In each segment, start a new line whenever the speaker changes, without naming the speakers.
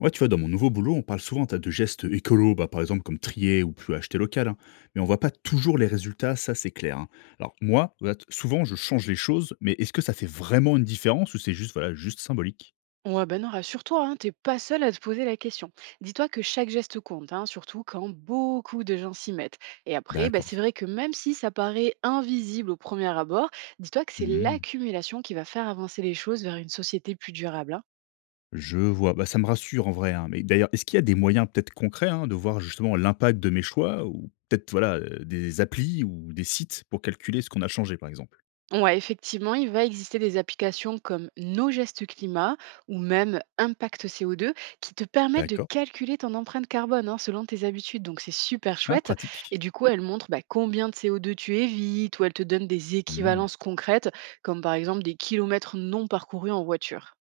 Ouais, tu vois, dans mon nouveau boulot, on parle souvent de gestes écolos, bah, par exemple comme trier ou plus acheter local, hein. Mais on voit pas toujours les résultats, ça c'est clair, hein. Alors moi, voilà, souvent je change les choses, mais est-ce que ça fait vraiment une différence ou c'est juste voilà juste symbolique?
Ouais, ben non, rassure-toi, hein, t'es pas seul à te poser la question. Dis-toi que chaque geste compte, hein, surtout quand beaucoup de gens s'y mettent. Et après, bah, c'est
D'accord.
vrai que même si ça paraît invisible au premier abord, dis-toi que c'est
Mhm.
l'accumulation qui va faire avancer les choses vers une société plus durable. Hein.
Je vois, bah, ça me rassure en vrai, hein. Mais d'ailleurs, est-ce qu'il y a des moyens peut-être concrets hein, de voir justement l'impact de mes choix ou peut-être voilà des applis ou des sites pour calculer ce qu'on a changé par exemple?
Ouais, effectivement, il va exister des applications comme Nos gestes climat ou même Impact CO2 qui te permettent de
D'accord.
calculer ton empreinte carbone hein, selon tes habitudes. Donc c'est super
Ah,
chouette. Et
pratique.
du coup, elles montrent bah, combien de CO2 tu évites ou elles te donnent des
Mmh.
équivalences concrètes comme par exemple des kilomètres non parcourus en voiture.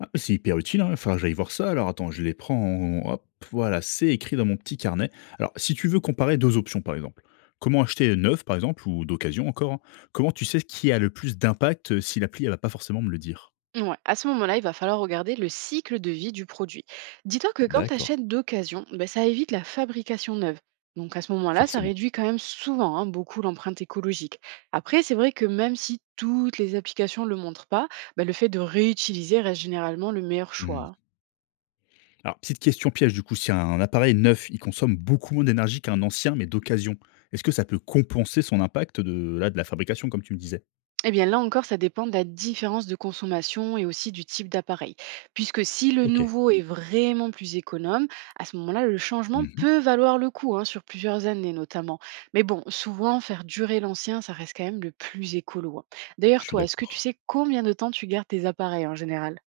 Ah, c'est hyper utile, hein, faudra que j'aille voir ça. Alors attends, je les prends, hop, voilà, c'est écrit dans mon petit carnet. Alors, si tu veux comparer deux options, par exemple, comment acheter neuf, par exemple, ou d'occasion encore, hein, comment tu sais qui a le plus d'impact si l'appli, elle va pas forcément me le dire?
Ouais, à ce moment-là, il va falloir regarder le cycle de vie du produit. Dis-toi que quand tu
D'accord.
achètes d'occasion, ben, ça évite la fabrication neuve. Donc à ce moment-là, ça
Forcément.
réduit quand même souvent hein, beaucoup l'empreinte écologique. Après, c'est vrai que même si toutes les applications ne le montrent pas, ben, le fait de réutiliser reste généralement le meilleur choix.
Hmm.
Hein.
Alors, petite question piège, du coup, si un appareil neuf, il consomme beaucoup moins d'énergie qu'un ancien, mais d'occasion, est-ce que ça peut compenser son impact de, là, de la fabrication, comme tu me disais?
Eh bien là encore, ça dépend de la différence de consommation et aussi du type d'appareil. Puisque si le
Ok.
nouveau est vraiment plus économe, à ce moment-là, le changement
Mhm.
peut valoir le coup, hein, sur plusieurs années notamment. Mais bon, souvent, faire durer l'ancien, ça reste quand même le plus écolo. Hein.
Je
D'ailleurs,
suis
toi, est-ce que tu
d'accord.
sais combien de temps tu gardes tes appareils en général?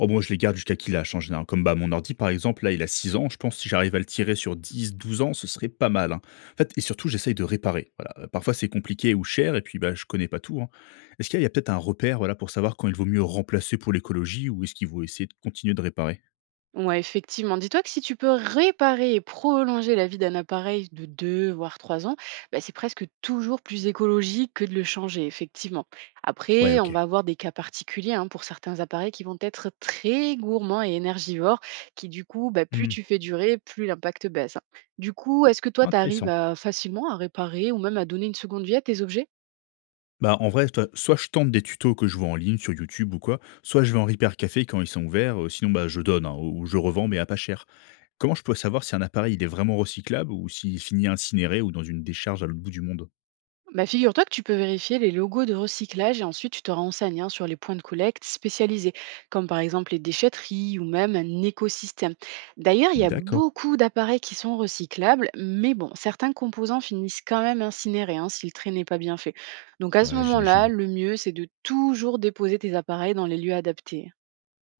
Oh moi, je les garde jusqu'à qu'il lâche en général. Comme, bah, mon ordi par exemple, là, il a 6 ans, je pense que si j'arrive à le tirer sur 10 12 ans, ce serait pas mal, hein. En fait et surtout j'essaye de réparer, voilà, parfois c'est compliqué ou cher et puis, bah, je connais pas tout, hein. Est-ce qu'il y a peut-être un repère, voilà, pour savoir quand il vaut mieux remplacer pour l'écologie ou est-ce qu'il vaut essayer de continuer de réparer?
Ouais, effectivement. Dis-toi que si tu peux réparer et prolonger la vie d'un appareil de 2 voire 3 ans, bah, c'est presque toujours plus écologique que de le changer, effectivement.
Ouais,
Après, on
OK.
va avoir des cas particuliers hein, pour certains appareils qui vont être très gourmands et énergivores, qui du coup, bah, plus
Mmh.
tu fais durer, plus l'impact baisse. Hein. Du coup, est-ce que toi, tu
Intéressant.
arrives facilement à réparer ou même à donner une seconde vie à tes objets?
Bah, en vrai, toi, soit je tente des tutos que je vois en ligne sur YouTube ou quoi, soit je vais en Repair Café quand ils sont ouverts, sinon bah, je donne hein, ou je revends mais à pas cher. Comment je peux savoir si un appareil il est vraiment recyclable ou s'il finit incinéré ou dans une décharge à l'autre bout du monde?
Bah, figure-toi que tu peux vérifier les logos de recyclage et ensuite tu te renseignes hein, sur les points de collecte spécialisés, comme par exemple les déchetteries ou même un écosystème. D'ailleurs, il y a
D'accord,
beaucoup d'appareils qui sont recyclables, mais bon, certains composants finissent quand même incinérés hein, si le trait n'est pas bien fait. Donc à ce
ouais,
moment-là,
j'imagine.
le mieux, c'est de toujours déposer tes appareils dans les lieux adaptés. Hein.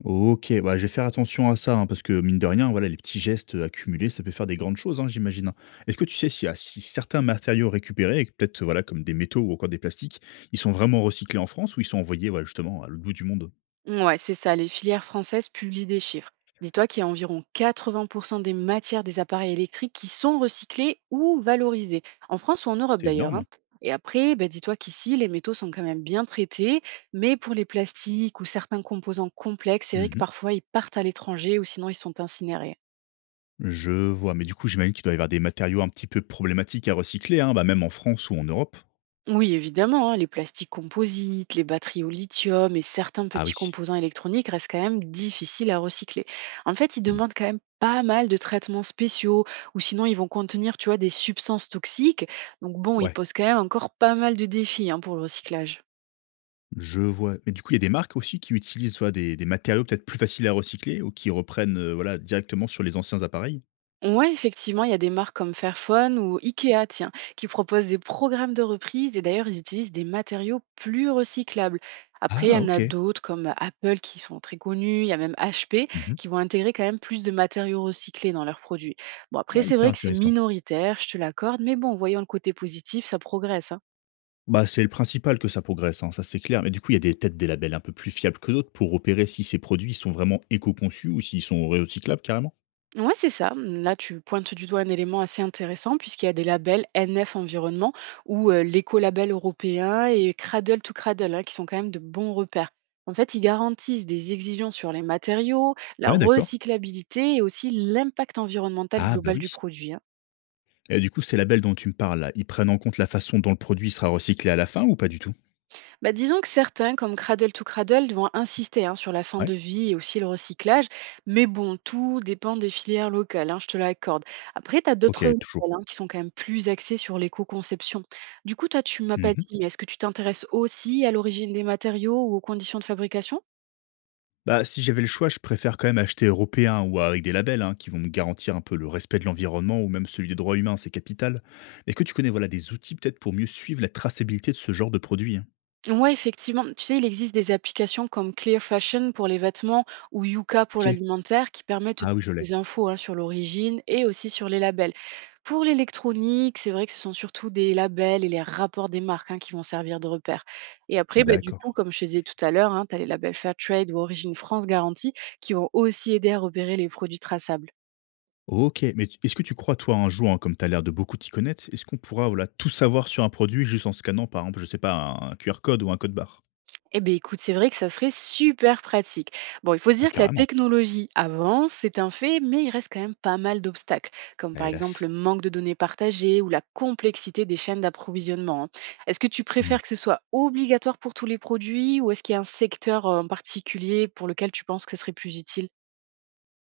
Ok, bah, je vais faire attention à ça, hein, parce que mine de rien, voilà, les petits gestes accumulés, ça peut faire des grandes choses, hein, j'imagine. Est-ce que tu sais si certains matériaux récupérés, et que peut-être voilà, comme des métaux ou encore des plastiques, ils sont vraiment recyclés en France ou ils sont envoyés voilà, justement à l'autre bout du monde?
Ouais, c'est ça. Les filières françaises publient des chiffres. Dis-toi qu'il y a environ 80% des matières des appareils électriques qui sont recyclées ou valorisées, en France ou en Europe
C'est
d'ailleurs. Hein.
énorme.
Et après, bah, dis-toi qu'ici, les métaux sont quand même bien traités, mais pour les plastiques ou certains composants complexes, c'est vrai que parfois ils partent à l'étranger ou sinon ils sont incinérés.
Je vois, mais du coup, j'imagine qu'il doit y avoir des matériaux un petit peu problématiques à recycler, hein, bah, même en France ou en Europe?
Oui, évidemment, hein, les plastiques composites, les batteries au lithium et certains
Ah
petits
oui.
composants électroniques restent quand même difficiles à recycler. En fait, ils
Mmh.
demandent quand même pas mal de traitements spéciaux ou sinon ils vont contenir, tu vois, des substances toxiques. Donc bon, ils
Ouais,
posent quand même encore pas mal de défis hein, pour le recyclage.
je vois. Mais du coup, il y a des marques aussi qui utilisent, voilà, des matériaux peut-être plus faciles à recycler ou qui reprennent, voilà, directement sur les anciens appareils?
Ouais, effectivement, il y a des marques comme Fairphone ou Ikea, tiens, qui proposent des programmes de reprise et d'ailleurs, ils utilisent des matériaux plus recyclables. Après, il y
Ah
en
OK.
a d'autres comme Apple qui sont très connus, il y a même HP
Mmh.
qui vont intégrer quand même plus de matériaux recyclés dans leurs produits. Bon, après,
Ah,
c'est
hyper
vrai que c'est
intéressant.
minoritaire, je te l'accorde, mais bon, voyons le côté positif, ça progresse. Hein.
Bah, c'est le principal que ça progresse, hein, ça c'est clair. Mais du coup, il y a des peut-être des labels un peu plus fiables que d'autres pour repérer si ces produits sont vraiment éco-conçus ou s'ils sont recyclables carrément?
Ouais, c'est ça. Mmh, là, tu pointes du doigt un élément assez intéressant puisqu'il y a des labels NF Environnement ou l'écolabel européen et Cradle to Cradle hein, qui sont quand même de bons repères. En fait, ils garantissent des exigences sur les matériaux, la
Ouais, d'accord.
recyclabilité et aussi l'impact environnemental
Ah bah
global du
oui.
produit. Hein.
Et du coup, ces labels dont tu me parles là, ils prennent en compte la façon dont le produit sera recyclé à la fin ou pas du tout?
Bah, disons que certains, comme Cradle to Cradle, vont insister hein, sur la fin
Ouais.
de vie et aussi le recyclage. Mais bon, tout dépend des filières locales, hein, je te l'accorde. Après, tu as
OK,
d'autres
toujours.
modèles, hein, qui sont quand même plus axés sur l'éco-conception. Du coup, toi, tu m'as pas
Mmh.
dit, mais est-ce que tu t'intéresses aussi à l'origine des matériaux ou aux conditions de fabrication?
Bah, si j'avais le choix, je préfère quand même acheter européen ou avec des labels, hein, qui vont me garantir un peu le respect de l'environnement ou même celui des droits humains, c'est capital. Est-ce que tu connais, voilà, des outils peut-être pour mieux suivre la traçabilité de ce genre de produit, hein?
Ouais, effectivement. Tu sais, il existe des applications comme Clear Fashion pour les vêtements ou Yuka pour
OK.
l'alimentaire qui permettent de
Ah oui, je l'ai.
donner des infos hein, sur l'origine et aussi sur les labels. Pour l'électronique, c'est vrai que ce sont surtout des labels et les rapports des marques hein, qui vont servir de repères. Et après, bah, du
D'accord.
coup, comme je te disais tout à l'heure, hein, tu as les labels Fairtrade ou Origine France Garantie qui vont aussi aider à repérer les produits traçables.
OK, mais tu est-ce que tu crois, toi, un jour, hein, comme tu as l'air de beaucoup t'y connaître, est-ce qu'on pourra, voilà, tout savoir sur un produit juste en scannant, par exemple, je sais pas, un QR code ou un code barre?
Eh bien, écoute, c'est vrai que ça serait super pratique. Bon, il faut se
Ah
dire que la
carrément.
technologie avance, c'est un fait, mais il reste quand même pas mal d'obstacles, comme
Ah
par exemple
hélas.
le manque de données partagées ou la complexité des chaînes d'approvisionnement. Hein. Est-ce que tu préfères que ce soit obligatoire pour tous les produits ou est-ce qu'il y a un secteur en particulier pour lequel tu penses que ce serait plus utile?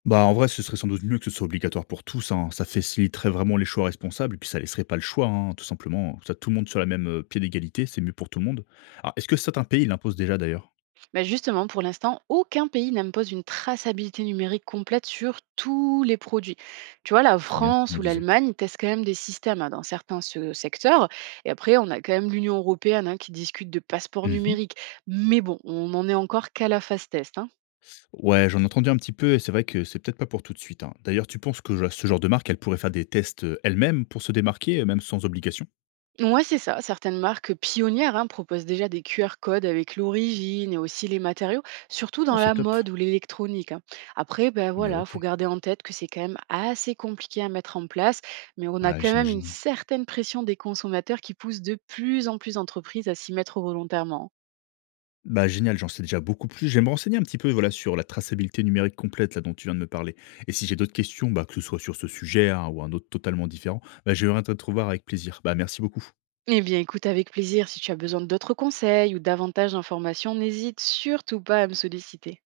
Bah, en vrai, ce serait sans doute mieux que ce soit obligatoire pour tous, hein. Ça faciliterait vraiment les choix responsables et puis ça laisserait pas le choix, hein, tout simplement. Ça, tout le monde sur la même pied d'égalité, c'est mieux pour tout le monde. Alors, est-ce que certains pays l'imposent déjà d'ailleurs?
Bah, justement, pour l'instant, aucun pays n'impose une traçabilité numérique complète sur tous les produits. Tu vois, la
C'est bien ce que je
France
me
ou
disais.
l'Allemagne testent quand même des systèmes hein, dans certains secteurs. Et après, on a quand même l'Union européenne hein, qui discute de passeport
Mhm.
numérique. Mais bon, on n'en est encore qu'à la phase test. Hein.
Ouais, j'en ai entendu un petit peu et c'est vrai que c'est peut-être pas pour tout de suite, hein. D'ailleurs, tu penses que ce genre de marque, elle pourrait faire des tests elle-même pour se démarquer, même sans obligation?
Ouais, c'est ça. Certaines marques pionnières hein, proposent déjà des QR codes avec l'origine et aussi les matériaux, surtout
Ah,
dans
c'est
la
top.
mode ou l'électronique. Hein. Après, ben voilà,
Ok.
faut garder en tête que c'est quand même assez compliqué à mettre en place, mais on a
Ah,
quand même une
j'imagine.
certaine pression des consommateurs qui pousse de plus en plus d'entreprises à s'y mettre volontairement.
Bah, génial, j'en sais déjà beaucoup plus. Je vais me renseigner un petit peu voilà, sur la traçabilité numérique complète là, dont tu viens de me parler. Et si j'ai d'autres questions, bah, que ce soit sur ce sujet hein, ou un autre totalement différent, bah, je vais te retrouver avec plaisir. Bah, merci beaucoup.
Eh bien, écoute avec plaisir. Si tu as besoin d'autres conseils ou davantage d'informations, n'hésite surtout pas à me solliciter.